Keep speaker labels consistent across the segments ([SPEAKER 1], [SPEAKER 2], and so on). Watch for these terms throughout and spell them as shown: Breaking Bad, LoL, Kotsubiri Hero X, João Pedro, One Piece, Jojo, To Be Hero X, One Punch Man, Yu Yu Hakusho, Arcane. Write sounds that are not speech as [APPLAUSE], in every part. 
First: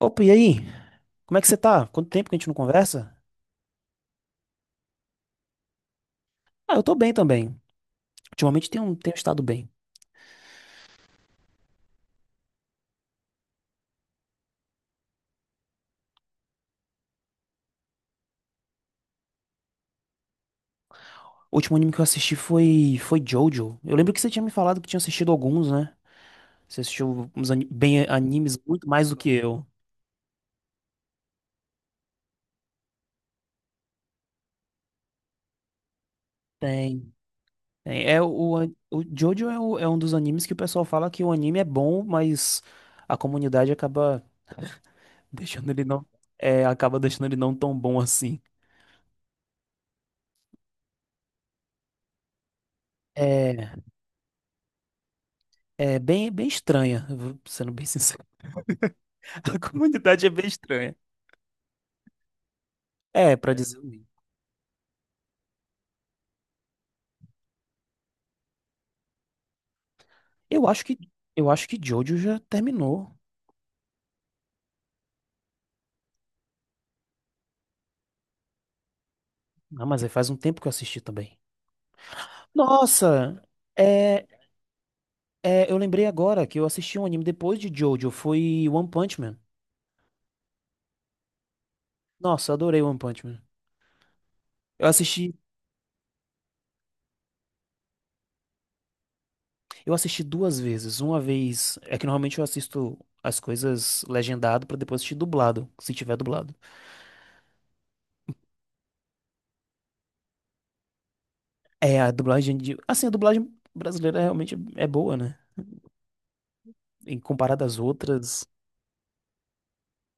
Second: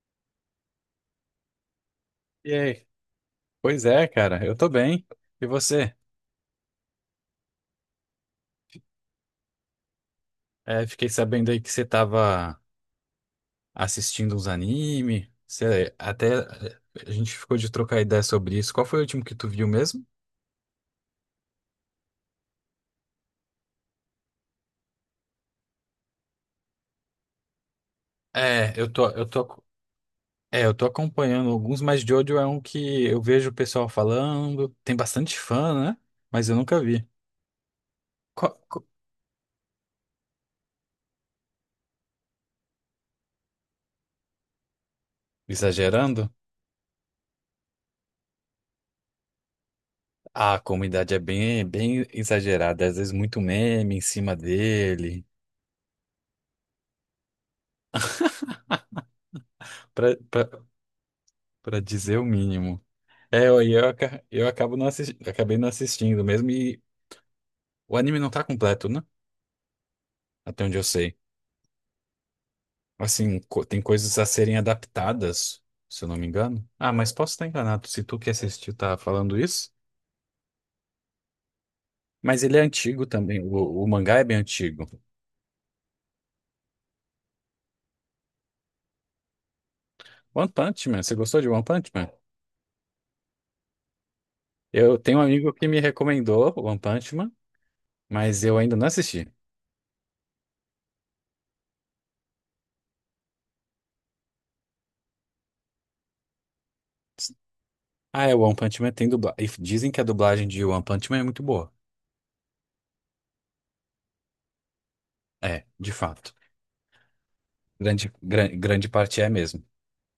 [SPEAKER 1] Opa, e aí? Como é que você tá? Quanto tempo que a gente não
[SPEAKER 2] E aí?
[SPEAKER 1] conversa?
[SPEAKER 2] Pois é, cara, eu tô bem. E você?
[SPEAKER 1] Ah, eu tô bem também. Ultimamente tenho estado bem.
[SPEAKER 2] É, fiquei sabendo aí que você tava assistindo uns anime. Você até A gente ficou de trocar ideia sobre isso. Qual foi o último que tu viu mesmo?
[SPEAKER 1] O último anime que eu assisti foi Jojo. Eu lembro que você tinha me falado que tinha assistido alguns, né? Você assistiu bem animes
[SPEAKER 2] É,
[SPEAKER 1] muito
[SPEAKER 2] eu tô,
[SPEAKER 1] mais do
[SPEAKER 2] eu
[SPEAKER 1] que
[SPEAKER 2] tô,
[SPEAKER 1] eu.
[SPEAKER 2] é, eu tô acompanhando alguns, mas Jojo é um que eu vejo o pessoal falando. Tem bastante fã, né? Mas eu nunca vi.
[SPEAKER 1] Tem. Tem. É, o,
[SPEAKER 2] Co-
[SPEAKER 1] an-
[SPEAKER 2] co-
[SPEAKER 1] o Jojo é um dos animes que o pessoal fala que o anime é bom, mas a comunidade acaba deixando ele não.
[SPEAKER 2] Exagerando?
[SPEAKER 1] É, acaba deixando ele não tão bom assim.
[SPEAKER 2] Ah, a comunidade é bem, bem exagerada, às vezes muito
[SPEAKER 1] É,
[SPEAKER 2] meme em cima dele,
[SPEAKER 1] é bem estranha, eu vou sendo bem sincero. [LAUGHS] A
[SPEAKER 2] [LAUGHS] pra,
[SPEAKER 1] comunidade é bem
[SPEAKER 2] pra,
[SPEAKER 1] estranha.
[SPEAKER 2] pra dizer o mínimo.
[SPEAKER 1] É,
[SPEAKER 2] É,
[SPEAKER 1] pra dizer o
[SPEAKER 2] eu,
[SPEAKER 1] mínimo.
[SPEAKER 2] aca- eu acabo não assis- acabei não assistindo mesmo e o anime não tá completo, né? Até
[SPEAKER 1] Eu
[SPEAKER 2] onde
[SPEAKER 1] acho
[SPEAKER 2] eu
[SPEAKER 1] que
[SPEAKER 2] sei.
[SPEAKER 1] eu acho que Jojo já terminou.
[SPEAKER 2] Assim, tem coisas a serem adaptadas, se eu não me engano. Ah, mas posso estar enganado, se tu que assistiu tá falando isso.
[SPEAKER 1] Ah, mas aí faz um tempo que eu assisti também.
[SPEAKER 2] Mas ele é antigo também,
[SPEAKER 1] Nossa,
[SPEAKER 2] o mangá é
[SPEAKER 1] é,
[SPEAKER 2] bem antigo.
[SPEAKER 1] é, eu lembrei agora que eu assisti um anime depois de Jojo, foi One Punch Man.
[SPEAKER 2] One Punch Man, você gostou de One Punch Man?
[SPEAKER 1] Nossa, eu adorei One Punch Man. Eu
[SPEAKER 2] Eu tenho um
[SPEAKER 1] assisti,
[SPEAKER 2] amigo que me recomendou One Punch Man, mas eu ainda não assisti.
[SPEAKER 1] eu assisti duas vezes. Uma vez, é que normalmente eu assisto as coisas legendado pra depois assistir dublado, se tiver dublado.
[SPEAKER 2] Ah, é, One Punch Man tem dublagem. Dizem que a dublagem de One Punch Man é muito boa.
[SPEAKER 1] É, a dublagem de, assim, a dublagem brasileira realmente é boa, né?
[SPEAKER 2] É, de fato.
[SPEAKER 1] Em comparado às
[SPEAKER 2] Grande,
[SPEAKER 1] outras.
[SPEAKER 2] gran- grande parte é mesmo.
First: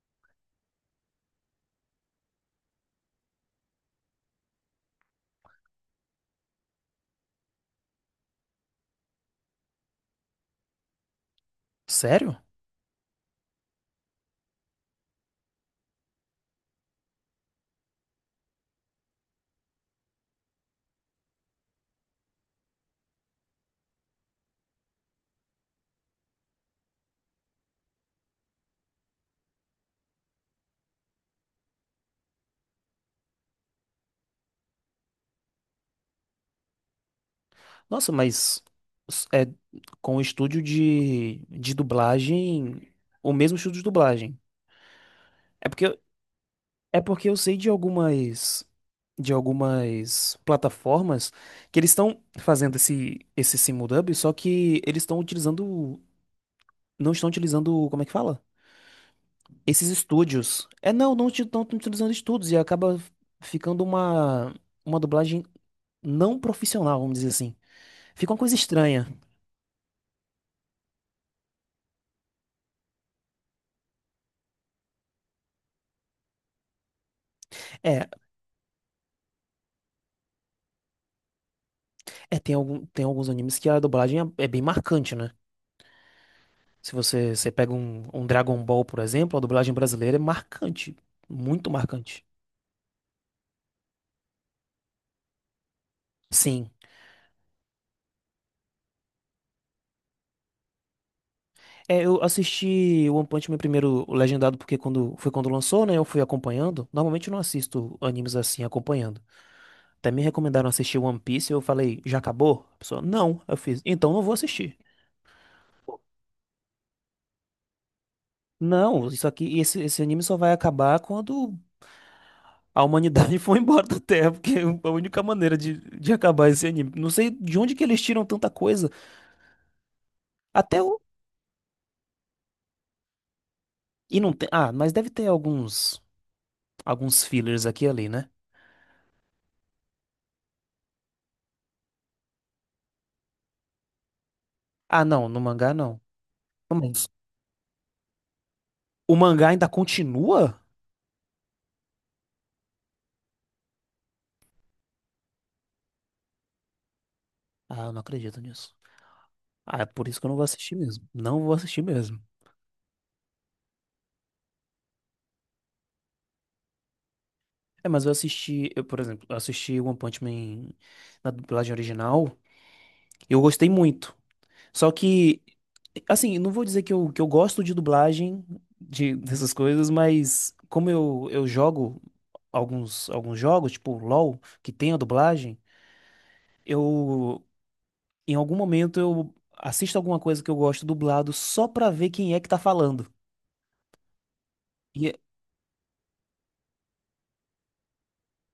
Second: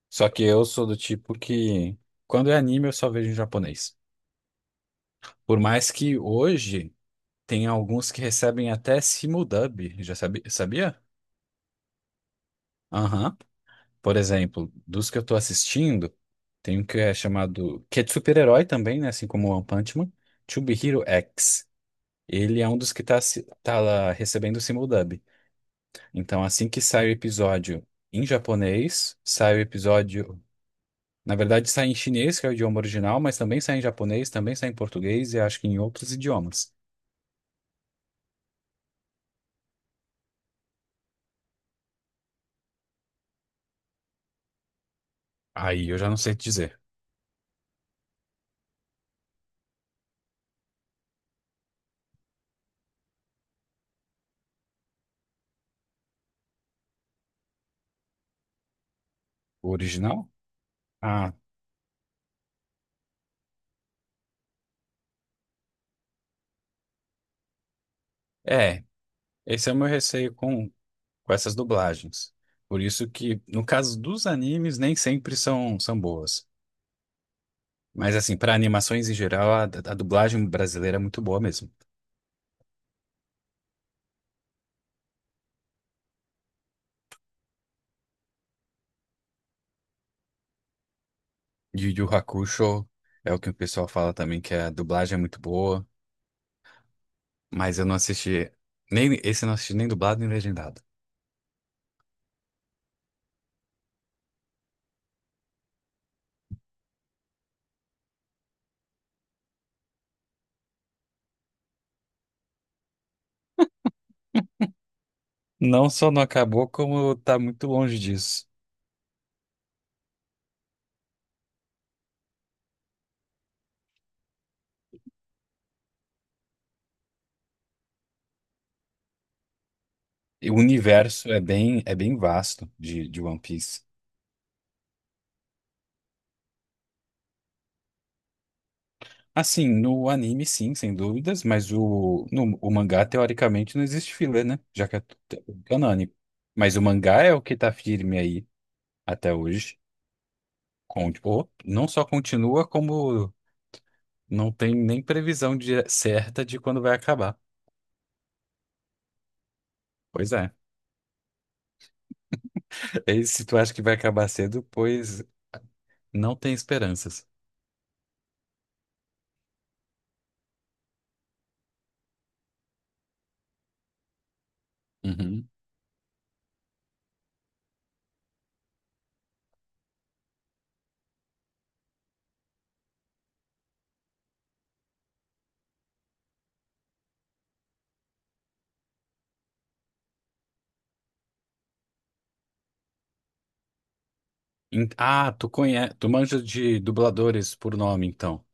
[SPEAKER 2] Só que eu sou do tipo que, quando é anime, eu só vejo em japonês. Por mais que hoje tem alguns que recebem até simuldub, já sabe, sabia?
[SPEAKER 1] Sério?
[SPEAKER 2] Aham. Por exemplo, dos que eu tô assistindo, tem um que é chamado, que é de super-herói também, né? Assim como o One Punch Man, To Be Hero X. Ele é um dos que tá, tá lá recebendo simuldub. Então, assim que sai o episódio em japonês, sai o episódio. Na verdade, sai em chinês, que é o idioma original, mas também sai em japonês, também sai em português e acho que em outros idiomas.
[SPEAKER 1] Nossa, mas é com o estúdio de dublagem, o mesmo estúdio de dublagem. É porque,
[SPEAKER 2] Aí
[SPEAKER 1] eu-
[SPEAKER 2] eu já não sei te dizer.
[SPEAKER 1] É porque eu sei de algumas plataformas que eles estão fazendo esse simuldub, só que eles estão utilizando não estão utilizando, como é que fala?
[SPEAKER 2] O
[SPEAKER 1] Esses
[SPEAKER 2] original?
[SPEAKER 1] estúdios. É, não, não
[SPEAKER 2] Ah,
[SPEAKER 1] estão utilizando estúdios e acaba ficando uma dublagem não profissional, vamos dizer assim. Fica uma coisa
[SPEAKER 2] é.
[SPEAKER 1] estranha.
[SPEAKER 2] Esse é o meu receio com essas dublagens. Por isso que, no caso dos animes, nem sempre são boas.
[SPEAKER 1] É,
[SPEAKER 2] Mas, assim, para animações em geral, a dublagem brasileira é muito boa mesmo.
[SPEAKER 1] é, tem alguns animes que a dublagem é, é bem marcante, né? Se você, você pega um, um Dragon Ball, por exemplo, a dublagem brasileira é marcante. Muito
[SPEAKER 2] Yu Yu
[SPEAKER 1] marcante.
[SPEAKER 2] Hakusho é o que o pessoal fala também, que a dublagem é muito boa,
[SPEAKER 1] Sim.
[SPEAKER 2] mas eu não assisti. Nem, esse eu não assisti nem dublado nem legendado.
[SPEAKER 1] É, eu assisti One Punch Man primeiro legendado porque quando lançou, né? Eu fui acompanhando. Normalmente eu não assisto animes assim acompanhando. Até me recomendaram assistir One Piece, eu falei, já acabou? A pessoa, não. Eu fiz, então não vou assistir.
[SPEAKER 2] Não só não acabou, como tá muito longe disso.
[SPEAKER 1] Não, isso aqui, esse anime só vai acabar quando a humanidade [LAUGHS] foi embora da Terra, porque é a única maneira de acabar esse anime. Não sei de onde que eles tiram tanta coisa.
[SPEAKER 2] E o
[SPEAKER 1] Até o.
[SPEAKER 2] universo é bem vasto de One Piece.
[SPEAKER 1] E não tem. Ah, mas deve ter alguns. Alguns fillers aqui e ali, né?
[SPEAKER 2] Assim, no anime, sim, sem dúvidas, mas o, no, o mangá, teoricamente, não existe filler, né? Já que é
[SPEAKER 1] Ah, não, no mangá não.
[SPEAKER 2] canônico. Mas o
[SPEAKER 1] Mas
[SPEAKER 2] mangá é o que tá firme aí
[SPEAKER 1] o
[SPEAKER 2] até
[SPEAKER 1] mangá ainda
[SPEAKER 2] hoje.
[SPEAKER 1] continua?
[SPEAKER 2] Com, ou não só continua, como não tem nem previsão certa de quando vai acabar.
[SPEAKER 1] Ah, eu não acredito nisso. Ah, é por isso que eu
[SPEAKER 2] Pois
[SPEAKER 1] não vou
[SPEAKER 2] é.
[SPEAKER 1] assistir mesmo. Não vou assistir mesmo.
[SPEAKER 2] [LAUGHS] E se tu acha que vai acabar cedo, pois não tem esperanças.
[SPEAKER 1] É, mas eu assisti. Eu, por exemplo, eu assisti One Punch Man na dublagem original. Eu gostei muito. Só que,
[SPEAKER 2] Uhum.
[SPEAKER 1] assim, não vou dizer que eu gosto de dublagem, de, dessas coisas, mas como eu jogo alguns jogos, tipo LoL, que tem a dublagem, eu, em algum momento, eu assisto alguma coisa que eu gosto dublado só pra ver quem é que tá falando. E, é-
[SPEAKER 2] Ah, tu manja de dubladores por nome, então.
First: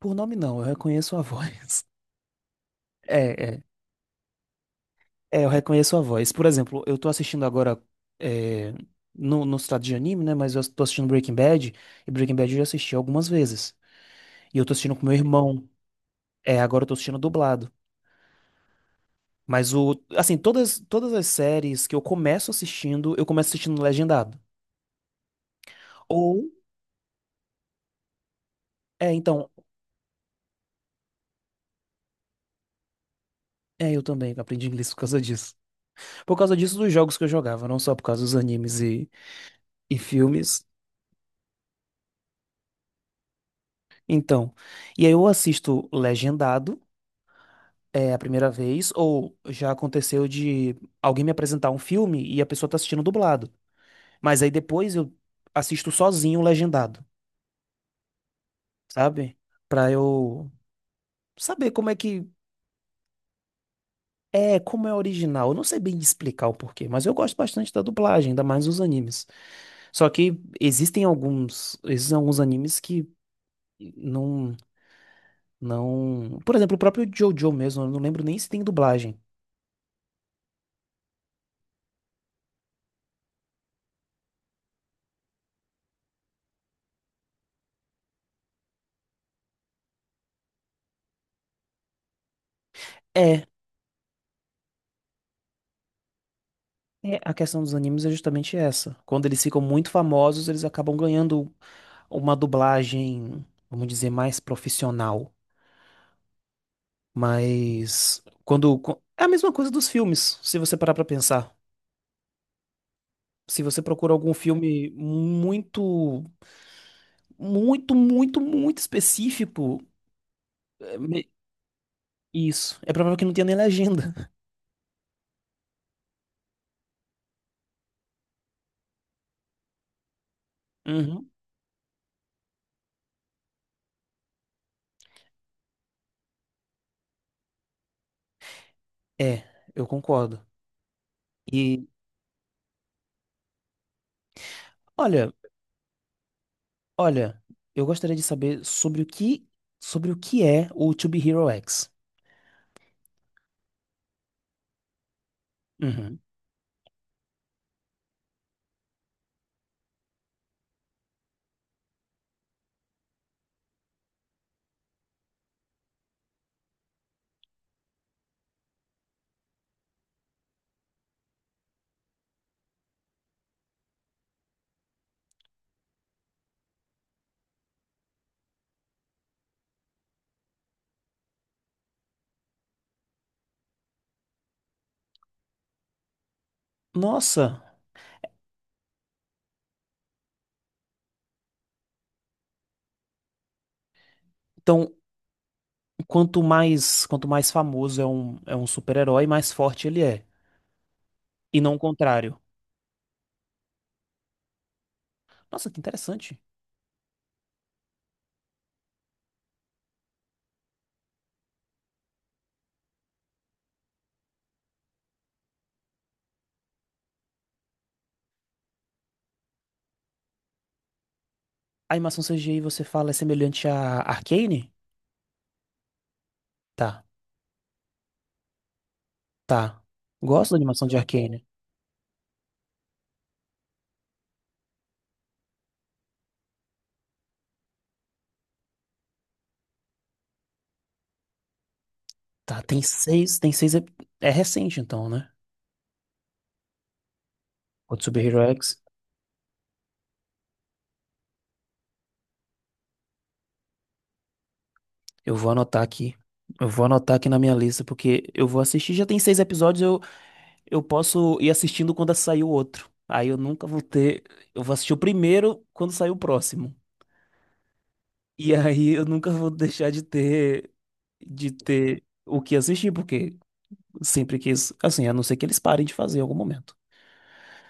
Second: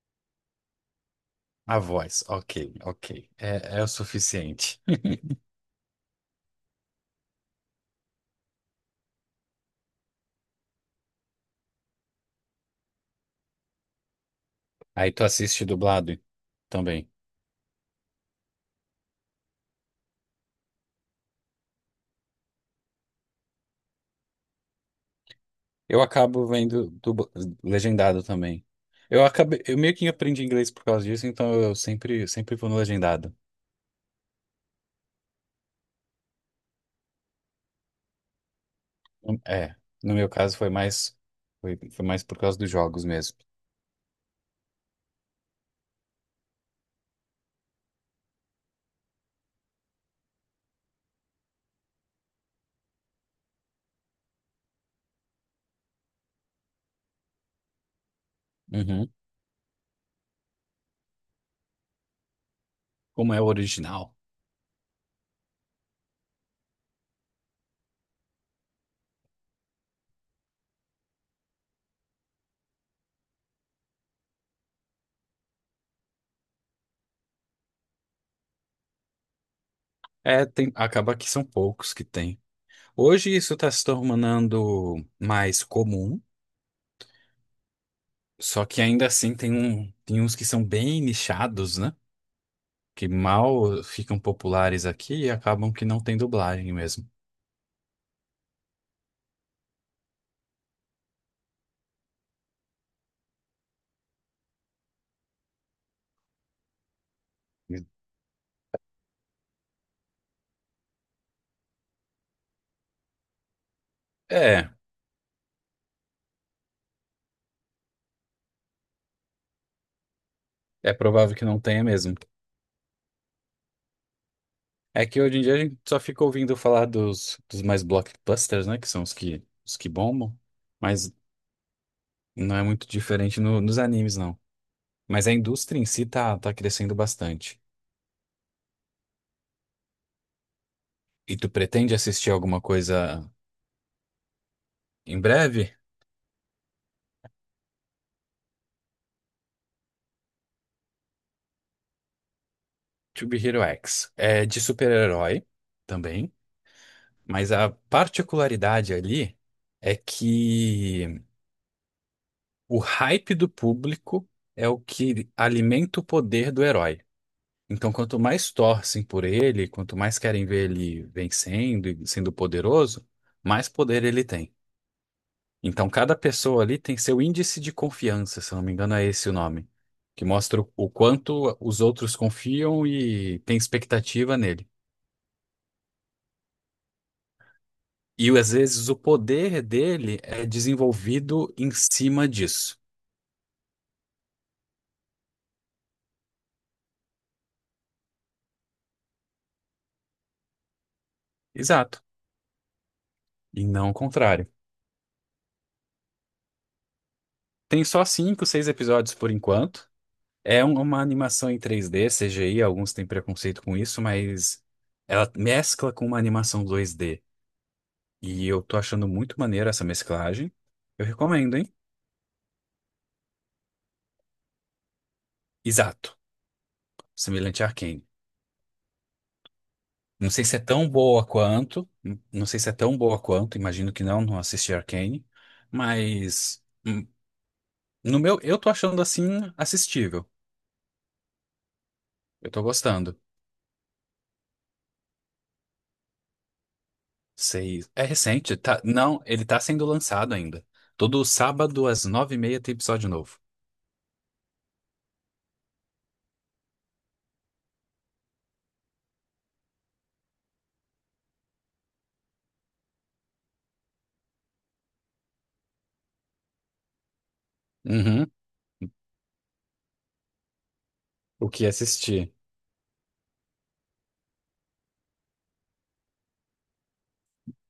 [SPEAKER 1] por nome não, eu reconheço a [LAUGHS]
[SPEAKER 2] A
[SPEAKER 1] voz.
[SPEAKER 2] voz, ok,
[SPEAKER 1] É,
[SPEAKER 2] ok.
[SPEAKER 1] é,
[SPEAKER 2] é, o suficiente. [LAUGHS]
[SPEAKER 1] é, eu reconheço a voz. Por exemplo, eu tô assistindo agora, é, no estado de anime, né, mas eu tô assistindo Breaking Bad, e Breaking Bad eu já assisti algumas vezes. E eu tô assistindo com
[SPEAKER 2] Aí
[SPEAKER 1] meu
[SPEAKER 2] tu assiste
[SPEAKER 1] irmão.
[SPEAKER 2] dublado
[SPEAKER 1] É, agora eu tô
[SPEAKER 2] também.
[SPEAKER 1] assistindo dublado. Mas o, assim, todas as séries que eu começo assistindo legendado.
[SPEAKER 2] Eu acabo
[SPEAKER 1] Ou,
[SPEAKER 2] vendo legendado também.
[SPEAKER 1] é,
[SPEAKER 2] Eu
[SPEAKER 1] então,
[SPEAKER 2] acabei, eu meio que aprendi inglês por causa disso, então eu sempre, sempre vou no legendado.
[SPEAKER 1] é, eu também aprendi inglês por causa disso. Por causa disso dos jogos que eu jogava, não só por causa dos animes
[SPEAKER 2] É,
[SPEAKER 1] e
[SPEAKER 2] no meu caso
[SPEAKER 1] filmes.
[SPEAKER 2] foi mais por causa dos jogos mesmo.
[SPEAKER 1] Então, e aí eu assisto legendado, é, a primeira vez, ou já aconteceu de alguém me apresentar um filme e a pessoa tá assistindo dublado. Mas aí depois eu assisto sozinho legendado,
[SPEAKER 2] Uhum.
[SPEAKER 1] sabe? Pra eu saber como é que
[SPEAKER 2] Como é o original.
[SPEAKER 1] é, como é original. Eu não sei bem explicar o porquê, mas eu gosto bastante da dublagem, ainda mais os animes. Só que existem alguns animes que não, não. Por exemplo, o próprio JoJo mesmo, eu não lembro nem se tem dublagem.
[SPEAKER 2] É, tem, acaba que são poucos que tem. Hoje isso está se tornando mais comum. Só que ainda assim tem uns que são bem nichados, né? Que
[SPEAKER 1] É.
[SPEAKER 2] mal ficam populares aqui e acabam que não tem dublagem mesmo.
[SPEAKER 1] É, a questão dos animes é justamente essa. Quando eles ficam muito famosos, eles acabam ganhando uma dublagem, vamos dizer, mais profissional. Mas é a mesma coisa dos filmes, se você parar pra pensar. Se você procura algum
[SPEAKER 2] É,
[SPEAKER 1] filme muito específico,
[SPEAKER 2] é
[SPEAKER 1] é me-
[SPEAKER 2] provável que não tenha mesmo.
[SPEAKER 1] isso. É provável que não tenha nem legenda.
[SPEAKER 2] É que hoje em dia a gente só fica ouvindo falar dos mais blockbusters, né? Que são os que bombam. Mas
[SPEAKER 1] Uhum.
[SPEAKER 2] não é muito diferente nos animes, não. Mas a indústria em si tá crescendo bastante.
[SPEAKER 1] É, eu concordo.
[SPEAKER 2] E tu
[SPEAKER 1] E
[SPEAKER 2] pretende assistir alguma coisa em
[SPEAKER 1] olha,
[SPEAKER 2] breve?
[SPEAKER 1] olha, eu gostaria de saber sobre o que é o To Be Hero X.
[SPEAKER 2] To Be Hero X. É de super-herói
[SPEAKER 1] Uhum.
[SPEAKER 2] também. Mas a particularidade ali é que o hype do público é o que alimenta o poder do herói. Então, quanto mais torcem por ele, quanto mais querem ver ele vencendo e sendo poderoso, mais poder ele tem. Então, cada pessoa ali tem seu índice de confiança, se eu não me engano, é esse o nome, que mostra o quanto os outros confiam e têm expectativa nele.
[SPEAKER 1] Nossa,
[SPEAKER 2] E às vezes o poder dele é desenvolvido em cima disso.
[SPEAKER 1] então quanto mais famoso é um super-herói, mais forte ele é. E não o
[SPEAKER 2] Exato.
[SPEAKER 1] contrário.
[SPEAKER 2] E não o contrário.
[SPEAKER 1] Nossa, que interessante.
[SPEAKER 2] Tem só cinco, seis episódios por enquanto. Uma animação em 3D CGI, alguns têm preconceito com isso, mas ela mescla com uma animação 2D. E eu tô achando muito maneira essa mesclagem. Eu recomendo, hein?
[SPEAKER 1] A animação CGI, você fala, é semelhante a Arcane?
[SPEAKER 2] Exato.
[SPEAKER 1] Tá.
[SPEAKER 2] Semelhante a Arcane.
[SPEAKER 1] Tá.
[SPEAKER 2] Não sei
[SPEAKER 1] Gosto da
[SPEAKER 2] se é
[SPEAKER 1] animação
[SPEAKER 2] tão
[SPEAKER 1] de
[SPEAKER 2] boa
[SPEAKER 1] Arcane.
[SPEAKER 2] quanto. Não sei se é tão boa quanto, imagino que não, não assisti Arcane. Mas no meu, eu tô achando assim assistível. Eu
[SPEAKER 1] Tá,
[SPEAKER 2] tô
[SPEAKER 1] tem
[SPEAKER 2] gostando.
[SPEAKER 1] seis, tem seis. ep- É recente então, né?
[SPEAKER 2] Seis. É
[SPEAKER 1] Kotsubiri Hero
[SPEAKER 2] recente.
[SPEAKER 1] X.
[SPEAKER 2] Tá. Não, ele tá sendo lançado ainda. Todo sábado às 9h30 tem episódio novo.
[SPEAKER 1] Eu vou anotar aqui. Eu vou anotar aqui na minha lista, porque eu vou assistir. Já tem 6 episódios, eu posso ir assistindo quando sair o outro. Aí eu nunca vou ter. Eu vou assistir o primeiro quando sair o próximo.
[SPEAKER 2] Uhum.
[SPEAKER 1] E aí eu nunca vou deixar de ter.
[SPEAKER 2] O
[SPEAKER 1] De
[SPEAKER 2] que
[SPEAKER 1] ter
[SPEAKER 2] assistir?
[SPEAKER 1] o que assistir, porque sempre quis. Assim, a não ser que eles parem de fazer em algum momento.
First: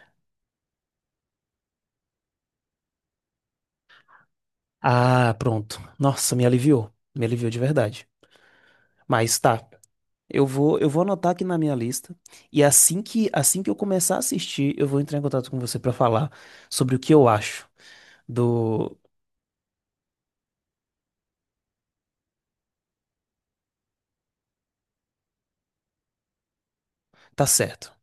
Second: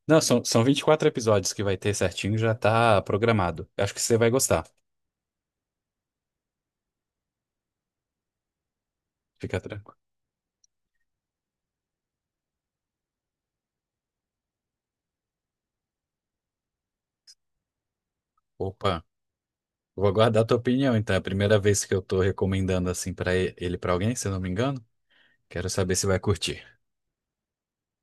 [SPEAKER 2] Não, são, são 24 episódios que vai ter certinho, já tá programado. Acho que você vai gostar.
[SPEAKER 1] Ah, pronto. Nossa, me aliviou. Me aliviou de verdade. Mas
[SPEAKER 2] Fica
[SPEAKER 1] tá.
[SPEAKER 2] tranquilo.
[SPEAKER 1] Eu vou anotar aqui na minha lista e assim que eu começar a assistir, eu vou entrar em contato com você pra falar sobre o que eu acho do
[SPEAKER 2] Opa, vou aguardar a tua opinião, então. É a primeira vez que eu tô recomendando assim pra ele pra alguém, se eu não me engano. Quero saber se vai curtir.
[SPEAKER 1] tá certo.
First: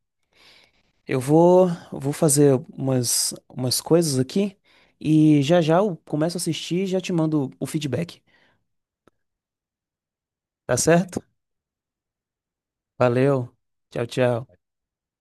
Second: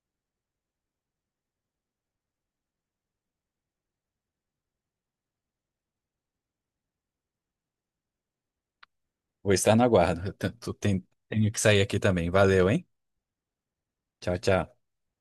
[SPEAKER 1] Eu vou fazer umas coisas aqui e já já eu começo a assistir e já te mando o feedback.
[SPEAKER 2] Vou estar na guarda. Eu te- tu
[SPEAKER 1] Tá
[SPEAKER 2] tem-
[SPEAKER 1] certo?
[SPEAKER 2] Tenho que sair aqui também. Valeu, hein?
[SPEAKER 1] Valeu. Tchau,
[SPEAKER 2] Tchau,
[SPEAKER 1] tchau.
[SPEAKER 2] tchau.